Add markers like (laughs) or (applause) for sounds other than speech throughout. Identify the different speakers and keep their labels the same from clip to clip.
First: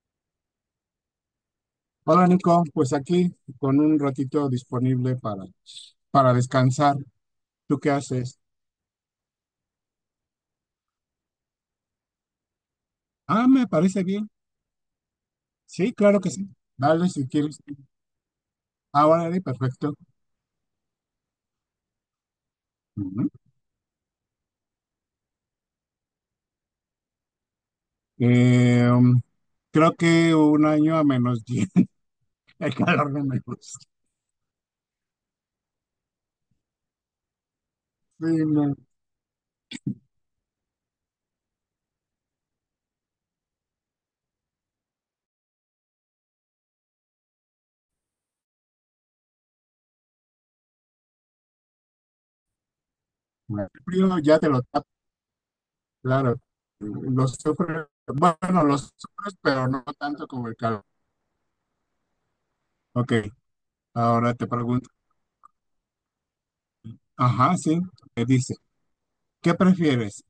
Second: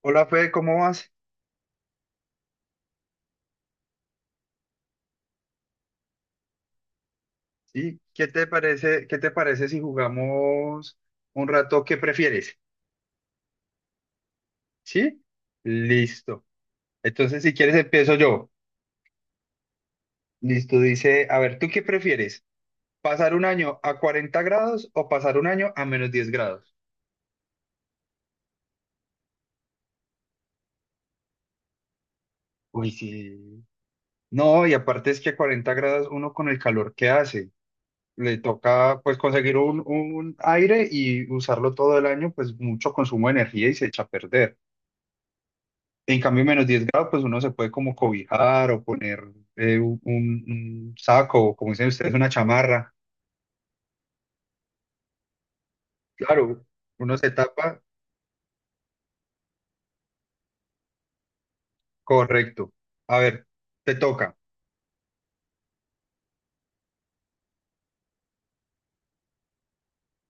Speaker 1: Hola Fede, ¿cómo vas?
Speaker 2: Hola Nico, pues aquí con un ratito disponible para descansar. ¿Tú qué
Speaker 1: Sí, ¿qué
Speaker 2: haces?
Speaker 1: te parece, qué te parece si jugamos un rato? ¿Qué prefieres?
Speaker 2: Ah, me parece bien.
Speaker 1: ¿Sí?
Speaker 2: Sí, claro que
Speaker 1: Listo.
Speaker 2: sí. Dale si
Speaker 1: Entonces, si
Speaker 2: quieres.
Speaker 1: quieres, empiezo yo.
Speaker 2: Ahora de perfecto.
Speaker 1: Listo, dice, a ver, ¿tú qué prefieres?
Speaker 2: Ujú.
Speaker 1: ¿Pasar un año a 40 grados o pasar un año a -10 grados?
Speaker 2: Eh, um, Creo que un año a menos 10. (laughs) El
Speaker 1: Uy,
Speaker 2: calor no me
Speaker 1: sí.
Speaker 2: gusta.
Speaker 1: No, y aparte es que a 40 grados uno con el calor que hace,
Speaker 2: Sí,
Speaker 1: le
Speaker 2: no.
Speaker 1: toca pues conseguir un aire y usarlo todo el año, pues mucho consumo de energía y se echa a perder. En cambio, -10 grados, pues uno se puede como cobijar o poner un saco, o como dicen ustedes, una chamarra.
Speaker 2: El frío ya te lo tapa, claro.
Speaker 1: Claro, uno
Speaker 2: Lo
Speaker 1: se tapa,
Speaker 2: sufres, bueno, lo sufres, pero no tanto como el calor.
Speaker 1: correcto.
Speaker 2: Ok,
Speaker 1: A ver, te
Speaker 2: ahora
Speaker 1: toca.
Speaker 2: te pregunto. Ajá, sí. Me dice, ¿qué prefieres?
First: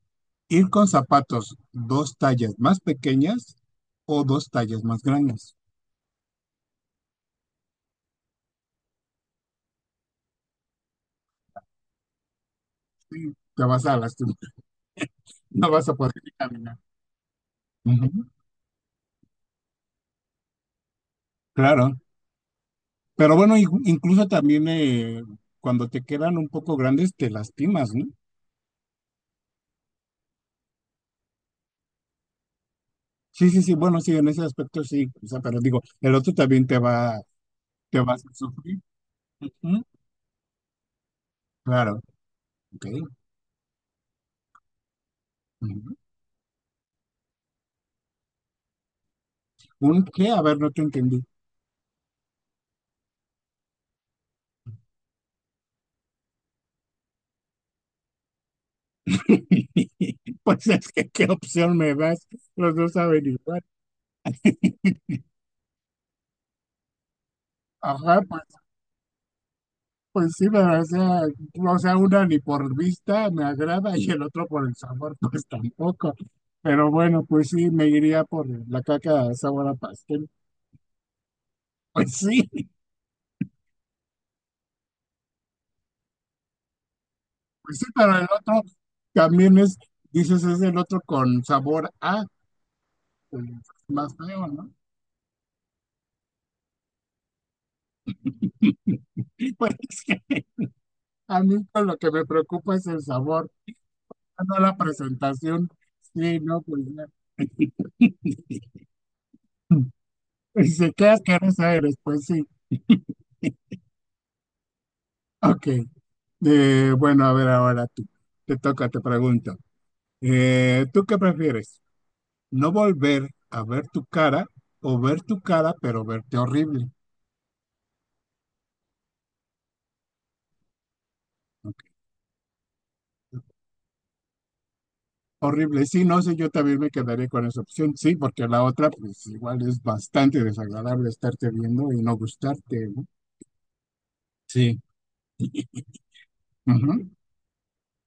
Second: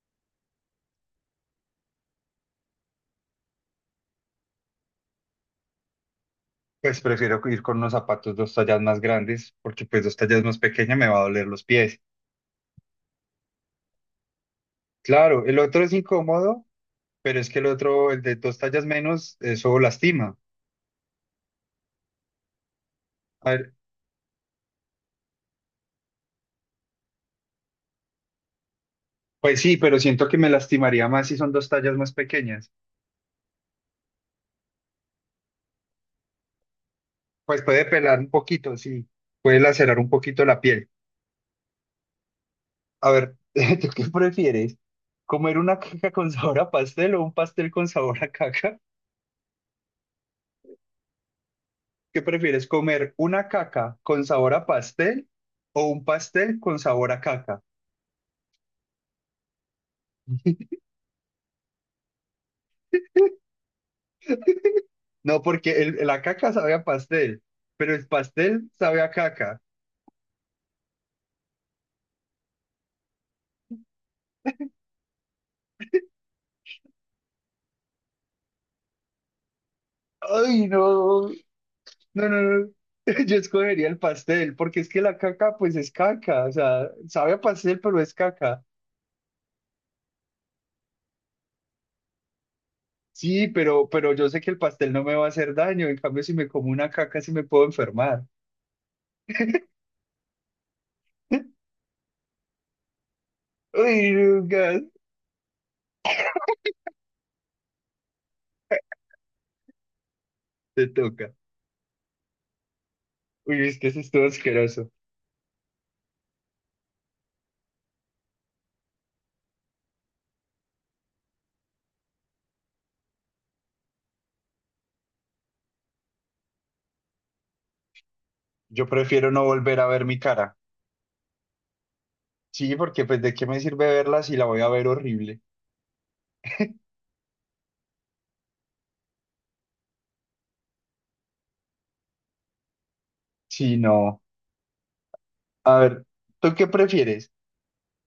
Speaker 2: Ir con zapatos dos tallas más pequeñas o dos tallas más grandes.
Speaker 1: Pues prefiero ir con unos zapatos 2 tallas más grandes, porque pues 2 tallas más pequeñas me va a doler los pies.
Speaker 2: Sí, te vas a lastimar, (laughs)
Speaker 1: Claro, el
Speaker 2: no
Speaker 1: otro
Speaker 2: vas
Speaker 1: es
Speaker 2: a poder
Speaker 1: incómodo,
Speaker 2: caminar.
Speaker 1: pero es que el otro, el
Speaker 2: Ujú,
Speaker 1: de 2 tallas menos, eso lastima.
Speaker 2: claro, pero
Speaker 1: A
Speaker 2: bueno,
Speaker 1: ver,
Speaker 2: incluso también cuando te quedan un poco grandes te lastimas, ¿no?
Speaker 1: pues sí, pero siento que me lastimaría más si son 2 tallas más pequeñas.
Speaker 2: Sí, sí, sí, bueno, sí, en ese aspecto sí, o sea, pero digo, el otro también
Speaker 1: Pues puede
Speaker 2: te va a
Speaker 1: pelar un
Speaker 2: hacer
Speaker 1: poquito,
Speaker 2: sufrir.
Speaker 1: sí, puede
Speaker 2: Ujú,
Speaker 1: lacerar un poquito la piel.
Speaker 2: claro, ok.
Speaker 1: A ver, (laughs) ¿tú qué prefieres? ¿Comer una
Speaker 2: Ujú.
Speaker 1: caca con sabor a pastel o un pastel con sabor a caca?
Speaker 2: ¿Un qué? A ver, no te entendí.
Speaker 1: ¿Qué prefieres? ¿Comer una caca con sabor a pastel o un pastel con sabor a caca?
Speaker 2: (laughs) Pues es que, ¿qué opción me das? Los dos saben igual. (laughs)
Speaker 1: No, porque la caca sabe a pastel, pero el
Speaker 2: Ajá, pues
Speaker 1: pastel sabe a caca.
Speaker 2: Pues sí, pero o sea, una ni por vista me agrada y el otro por el sabor, (laughs) pues tampoco. Pero bueno, pues sí, me iría por la caca sabor a pastel. (laughs)
Speaker 1: Ay, no,
Speaker 2: Pues
Speaker 1: no, no,
Speaker 2: sí,
Speaker 1: no. (laughs) Yo escogería el pastel, porque es que la caca, pues es caca, o sea, sabe a
Speaker 2: pues
Speaker 1: pastel,
Speaker 2: sí,
Speaker 1: pero es
Speaker 2: pero el otro
Speaker 1: caca.
Speaker 2: también es, dices, es el otro con sabor a, pues
Speaker 1: Sí, pero
Speaker 2: más
Speaker 1: yo sé
Speaker 2: feo,
Speaker 1: que el
Speaker 2: ¿no?
Speaker 1: pastel no me va a hacer daño, en cambio si me como una caca sí me puedo enfermar.
Speaker 2: (laughs) Y pues es que a mí pues, lo que me preocupa es el sabor,
Speaker 1: Uy,
Speaker 2: no la
Speaker 1: Lucas,
Speaker 2: presentación. Sí, no, pues ya. (laughs) Y
Speaker 1: te
Speaker 2: se queda
Speaker 1: toca.
Speaker 2: asquerosa eres, pues sí.
Speaker 1: Uy, es que eso estuvo asqueroso.
Speaker 2: Ok. Bueno, a ver ahora tú. Te toca, te pregunto. ¿Tú qué prefieres? ¿No volver a ver tu cara o ver tu cara pero verte horrible?
Speaker 1: Yo prefiero no volver a ver mi cara.
Speaker 2: Ok.
Speaker 1: Sí, porque pues de qué me sirve verla si la voy a ver horrible.
Speaker 2: Horrible. Sí, no sé, yo también me quedaría con esa opción. Sí, porque la otra pues igual es bastante desagradable estarte viendo y no gustarte, ¿no?
Speaker 1: Sí, no.
Speaker 2: Sí.
Speaker 1: A ver, ¿tú qué
Speaker 2: Ujú.
Speaker 1: prefieres?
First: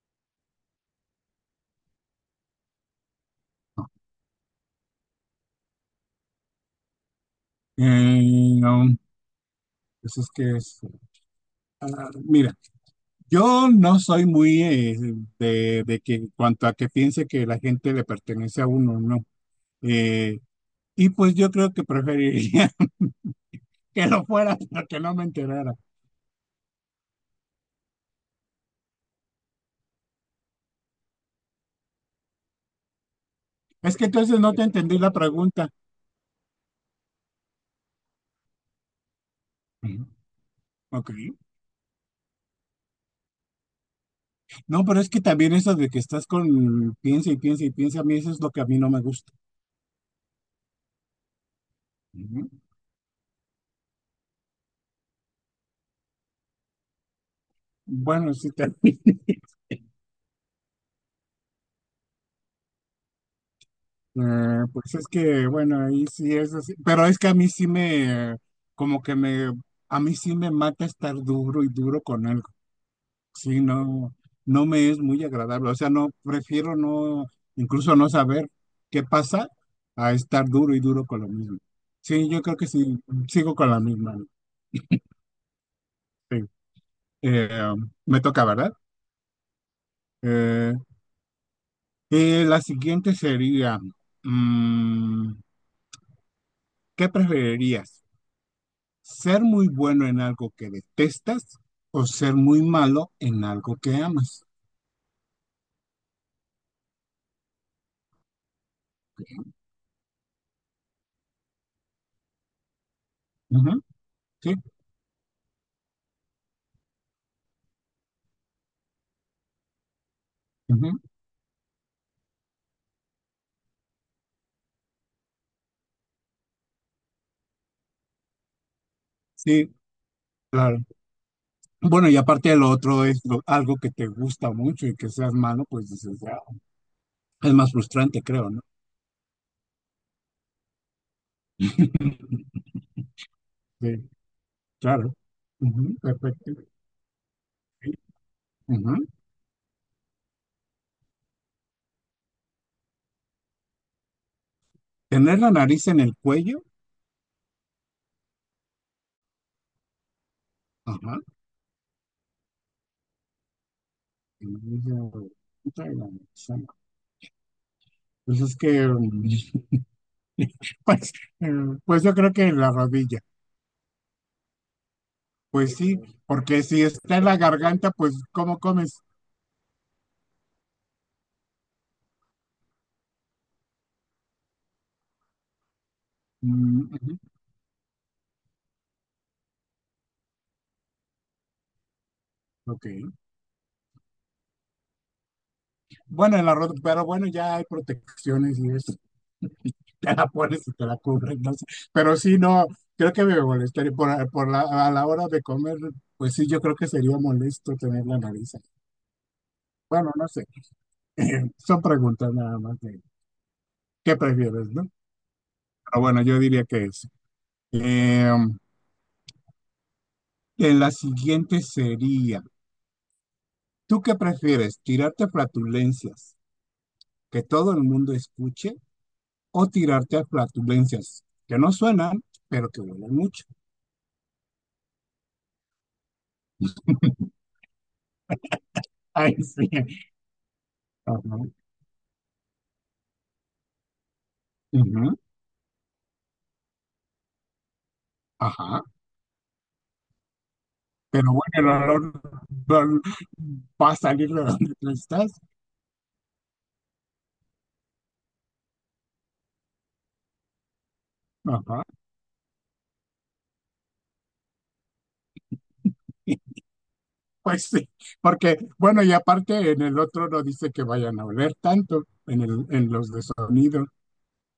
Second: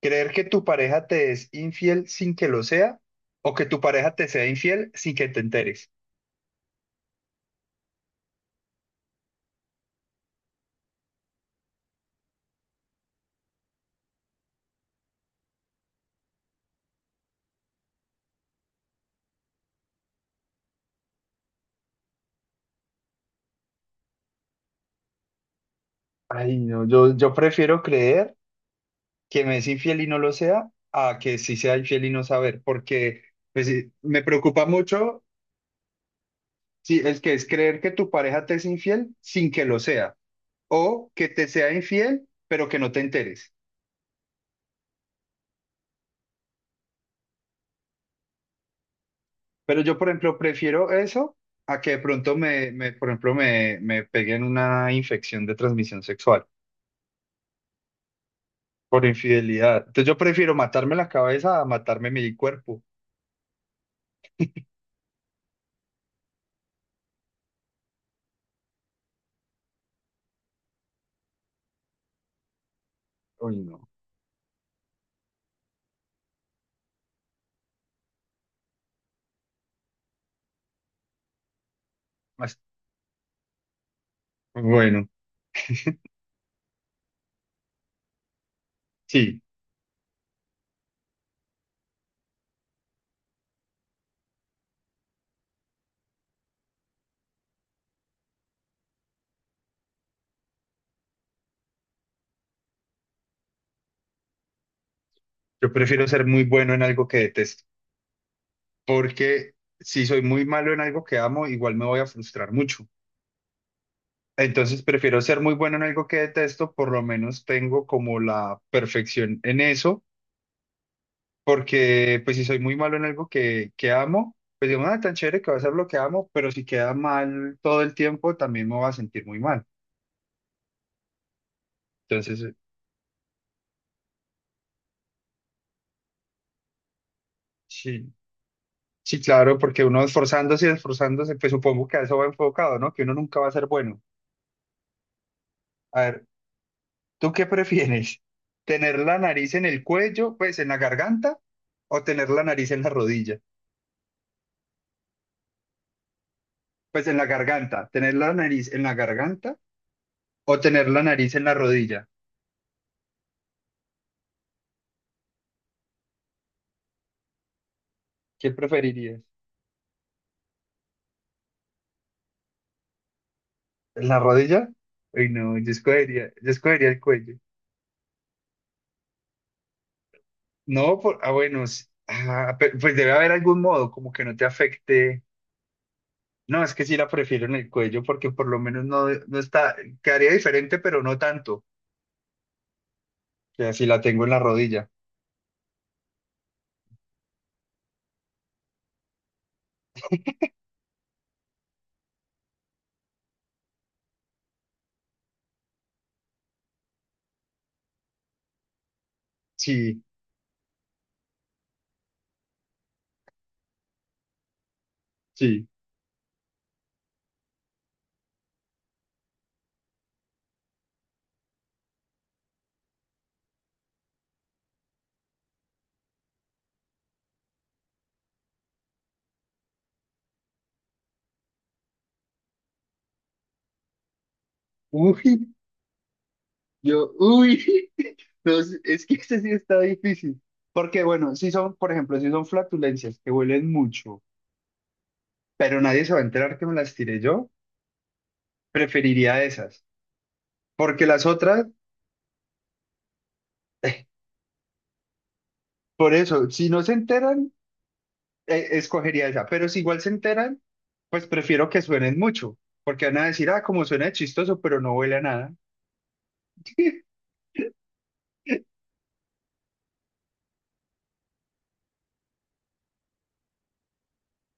Speaker 1: ¿Creer que tu pareja te es infiel sin que lo sea? ¿O que tu pareja te sea infiel sin que te enteres?
Speaker 2: Eh, um, pues es que es, ah, mira, yo no soy muy de que cuanto a que piense que la gente le pertenece a uno, no. Eh, y pues yo creo que preferiría (laughs) que lo fuera para que no me enterara.
Speaker 1: Ay, no, yo prefiero creer que me es infiel y no lo sea a que sí sea infiel y no saber, porque pues, sí,
Speaker 2: Es que
Speaker 1: me
Speaker 2: entonces no te
Speaker 1: preocupa
Speaker 2: entendí la
Speaker 1: mucho.
Speaker 2: pregunta.
Speaker 1: Sí, el que es creer que tu pareja te es infiel sin que lo
Speaker 2: Ujú.
Speaker 1: sea,
Speaker 2: Ok.
Speaker 1: o que te sea infiel, pero que no te enteres.
Speaker 2: No, pero es que también eso de que estás con piensa y piensa y piensa, a mí eso es lo que a mí no me gusta.
Speaker 1: Pero yo, por ejemplo, prefiero eso a que de pronto
Speaker 2: Ujú.
Speaker 1: por ejemplo, me peguen una infección de transmisión sexual
Speaker 2: Bueno, sí,
Speaker 1: por
Speaker 2: (laughs)
Speaker 1: infidelidad. Entonces yo prefiero matarme la cabeza a matarme mi cuerpo.
Speaker 2: pues es que, bueno, ahí sí es así. Pero es que a mí sí me, como que me, a mí sí me mata estar duro y duro con algo.
Speaker 1: Uy,
Speaker 2: Sí,
Speaker 1: no.
Speaker 2: no, no me es muy agradable. O sea, no, prefiero no, incluso no saber qué pasa a estar duro y duro con lo mismo. Sí, yo creo
Speaker 1: Mas-
Speaker 2: que sí, sigo con la misma.
Speaker 1: Bueno,
Speaker 2: Sí. Me toca, ¿verdad?
Speaker 1: sí,
Speaker 2: Eh, la siguiente sería, mm, ¿qué preferirías? ¿Ser muy bueno en algo que detestas o ser muy malo en algo que amas?
Speaker 1: yo prefiero ser muy bueno en algo que detesto, porque si soy muy malo en algo que amo, igual me voy a frustrar mucho.
Speaker 2: Ujú, sí,
Speaker 1: Entonces prefiero ser muy bueno en algo que detesto, por lo menos tengo como la perfección en eso,
Speaker 2: ujú,
Speaker 1: porque pues si soy muy malo en algo que amo, pues digo, nada, tan chévere que va a ser lo que amo, pero si queda mal todo el tiempo, también me va a sentir muy mal.
Speaker 2: sí, claro. Bueno, y
Speaker 1: Entonces,
Speaker 2: aparte de lo otro es algo que te gusta mucho y que seas malo, pues dices, "Ah, es más
Speaker 1: sí,
Speaker 2: frustrante, creo, ¿no?
Speaker 1: sí, claro, porque uno esforzándose y esforzándose, pues supongo que a eso va enfocado, ¿no? Que uno nunca va a ser bueno.
Speaker 2: Sí, claro. Ujú,
Speaker 1: A ver,
Speaker 2: perfecto.
Speaker 1: ¿tú qué
Speaker 2: Sí,
Speaker 1: prefieres?
Speaker 2: ujú.
Speaker 1: ¿Tener la nariz en el cuello, pues en la garganta, o tener la nariz en la rodilla?
Speaker 2: Tener la nariz en el cuello.
Speaker 1: Pues en la garganta, tener la nariz en la garganta o tener la
Speaker 2: Ajá.
Speaker 1: nariz en la rodilla.
Speaker 2: Nariz en punta de la nariz, ah, no. Pues
Speaker 1: ¿Qué
Speaker 2: es que,
Speaker 1: preferirías?
Speaker 2: (laughs) pues, eh, pues yo creo que en la rodilla.
Speaker 1: ¿En la rodilla? Uy, no,
Speaker 2: Pues sí,
Speaker 1: yo
Speaker 2: porque si
Speaker 1: escogería el
Speaker 2: está en
Speaker 1: cuello.
Speaker 2: la garganta, pues ¿cómo comes?
Speaker 1: No, ah, bueno, ah, pues debe haber algún modo como que no te afecte. No, es
Speaker 2: Mm,
Speaker 1: que sí la
Speaker 2: ujú,
Speaker 1: prefiero en el cuello porque por lo menos no, no está, quedaría diferente, pero no tanto
Speaker 2: ok.
Speaker 1: que así la tengo en la rodilla.
Speaker 2: Bueno, en la rodilla, pero bueno, ya hay protecciones y eso. (laughs) Te la pones y te la cubren, no sé. Pero sí, no, creo que me molestaría por la, a la hora de comer, pues sí, yo creo que sería molesto tener la nariz ahí.
Speaker 1: Sí,
Speaker 2: Bueno, no sé, (laughs) son preguntas nada más de qué prefieres, ¿no?
Speaker 1: sí.
Speaker 2: Pero bueno, yo diría que es. La siguiente sería, ¿tú qué prefieres? ¿Tirarte a flatulencias que todo el mundo escuche o tirarte a flatulencias que no suenan, pero que huelen mucho? (laughs)
Speaker 1: Uy, Yo, uy, (laughs) no, es que
Speaker 2: Ay,
Speaker 1: este sí
Speaker 2: sí.
Speaker 1: está difícil. Porque, bueno,
Speaker 2: Ajá.
Speaker 1: si son, por ejemplo, si son flatulencias que huelen mucho,
Speaker 2: Ujú.
Speaker 1: pero nadie se va a enterar que me las tiré yo,
Speaker 2: Ajá.
Speaker 1: preferiría esas. Porque las
Speaker 2: Pero
Speaker 1: otras,
Speaker 2: bueno, el olor va
Speaker 1: (laughs)
Speaker 2: va a
Speaker 1: eh,
Speaker 2: salir de donde tú estás.
Speaker 1: por eso, si no se enteran, escogería esa. Pero si igual se enteran, pues prefiero que
Speaker 2: Ajá.
Speaker 1: suenen mucho. Porque van a decir, ah, como suena chistoso, pero no huele a nada.
Speaker 2: (laughs)
Speaker 1: (laughs)
Speaker 2: Pues sí, porque, bueno, y aparte en el otro no dice que vayan a oler tanto en los de sonido.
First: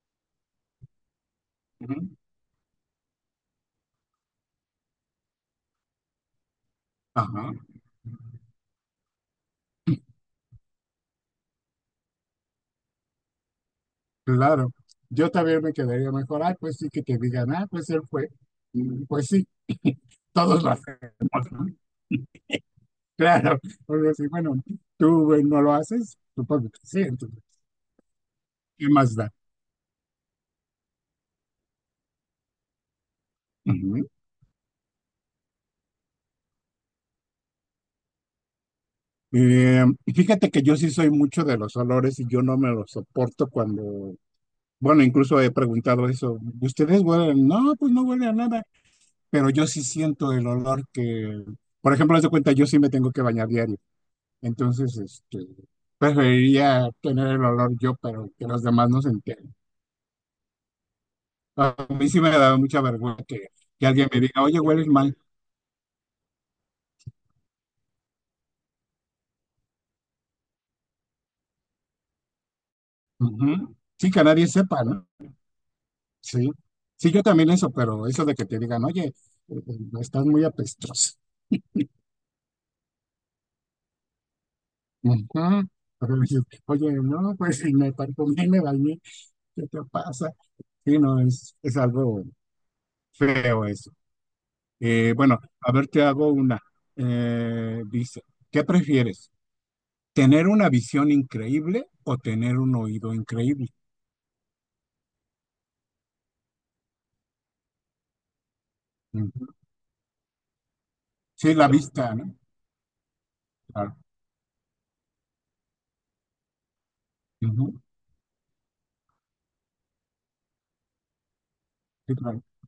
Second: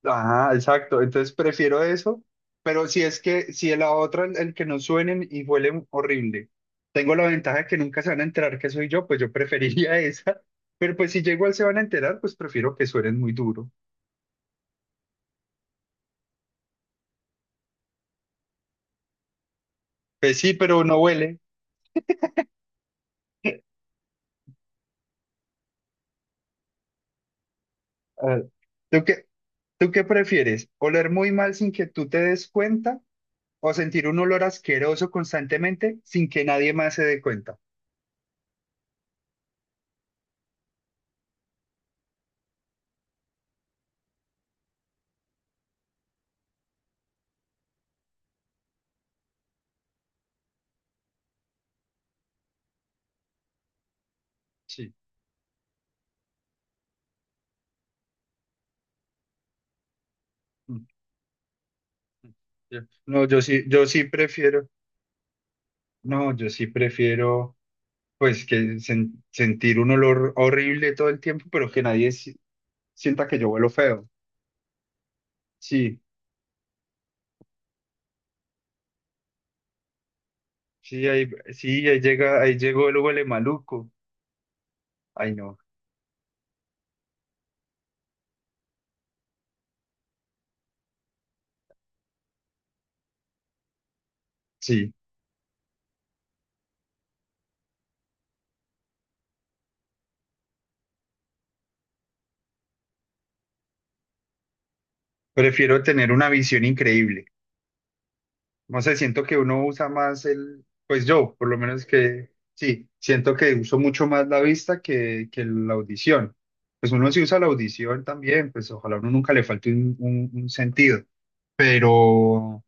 Speaker 1: Ajá, exacto. Entonces prefiero
Speaker 2: Ujú.
Speaker 1: eso, pero si es que, si la otra, el que no suenen y huelen horrible, tengo la
Speaker 2: Ajá,
Speaker 1: ventaja de que nunca se van a enterar que soy yo, pues yo preferiría (laughs) esa. Pero pues si ya igual se van a enterar, pues prefiero que suenen muy duro.
Speaker 2: claro. Yo también me quedaría mejor, ah, pues sí, que te digan, ah, pues él fue. Mm, pues sí,
Speaker 1: Pues sí,
Speaker 2: todos lo
Speaker 1: pero no huele.
Speaker 2: hacemos, ¿no? (laughs) Claro. Bueno, sí, bueno, tú no lo haces, supongo que sí, entonces,
Speaker 1: Ah,
Speaker 2: ¿qué
Speaker 1: ¿Tú
Speaker 2: más
Speaker 1: qué,
Speaker 2: da?
Speaker 1: tú qué prefieres? ¿Oler muy mal sin que tú te des cuenta o sentir un olor asqueroso constantemente sin que nadie más se dé cuenta?
Speaker 2: Y fíjate que yo sí soy mucho de los olores y yo no me los soporto cuando, bueno, incluso he preguntado eso, ¿ustedes huelen? No, pues no huele a nada, pero yo sí siento el olor que, por ejemplo, haz de cuenta, yo sí me tengo que bañar diario,
Speaker 1: Sí.
Speaker 2: entonces, este, preferiría tener el olor yo, pero que los demás no se enteren.
Speaker 1: Mm,
Speaker 2: A mí sí
Speaker 1: mm,
Speaker 2: me da mucha
Speaker 1: ya.
Speaker 2: vergüenza
Speaker 1: No, yo
Speaker 2: que,
Speaker 1: sí, yo
Speaker 2: que
Speaker 1: sí
Speaker 2: alguien me diga, oye,
Speaker 1: prefiero.
Speaker 2: hueles mal.
Speaker 1: No, yo sí prefiero. Pues que sentir un olor horrible todo el tiempo, pero que nadie sienta que yo huelo
Speaker 2: Ujú.
Speaker 1: feo.
Speaker 2: Sí, que nadie sepa, ¿no?
Speaker 1: Sí,
Speaker 2: Sí, sí, yo también eso, pero eso de que te digan, oye, eh, estás muy apestoso.
Speaker 1: sí, ahí llega, ahí llegó el huele maluco.
Speaker 2: Ujú.
Speaker 1: Ay, no,
Speaker 2: (laughs) Pero dices, oye, no, pues si me parfumé, me bañé, ¿qué te pasa? Sí, no, es algo feo eso.
Speaker 1: sí.
Speaker 2: Bueno, a ver, te hago una. Dice, ¿qué prefieres? ¿Tener una visión increíble o tener un oído increíble?
Speaker 1: Prefiero tener una visión increíble. No sé, siento que
Speaker 2: Ujú.
Speaker 1: uno usa más pues yo, por
Speaker 2: Sí,
Speaker 1: lo
Speaker 2: la
Speaker 1: menos
Speaker 2: vista,
Speaker 1: que,
Speaker 2: ¿no?
Speaker 1: sí, siento que uso
Speaker 2: Claro.
Speaker 1: mucho más la vista que, la audición. Pues uno sí usa la
Speaker 2: Ujú.
Speaker 1: audición también, pues ojalá a uno nunca le falte un sentido,
Speaker 2: Sí, claro.
Speaker 1: pero...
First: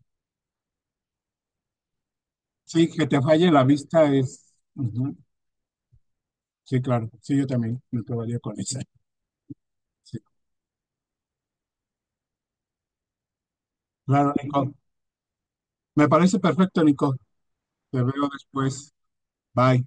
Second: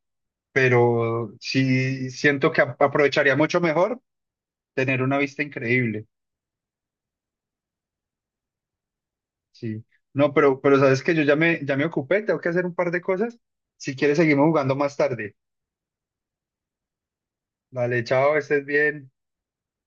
Speaker 1: pero sí siento que
Speaker 2: Sí, que te
Speaker 1: aprovecharía
Speaker 2: falle
Speaker 1: mucho
Speaker 2: la
Speaker 1: mejor
Speaker 2: vista es.
Speaker 1: tener
Speaker 2: Ujú.
Speaker 1: una vista increíble.
Speaker 2: Sí, claro. Sí, yo también me quedaría con esa.
Speaker 1: Sí.
Speaker 2: Sí.
Speaker 1: No, pero sabes que yo ya me ocupé, tengo que hacer un par de cosas. Si quieres,
Speaker 2: Claro,
Speaker 1: seguimos
Speaker 2: Nico.
Speaker 1: jugando más tarde.
Speaker 2: Me parece perfecto, Nico.
Speaker 1: Vale,
Speaker 2: Te veo
Speaker 1: chao, estés
Speaker 2: después.
Speaker 1: bien.
Speaker 2: Bye.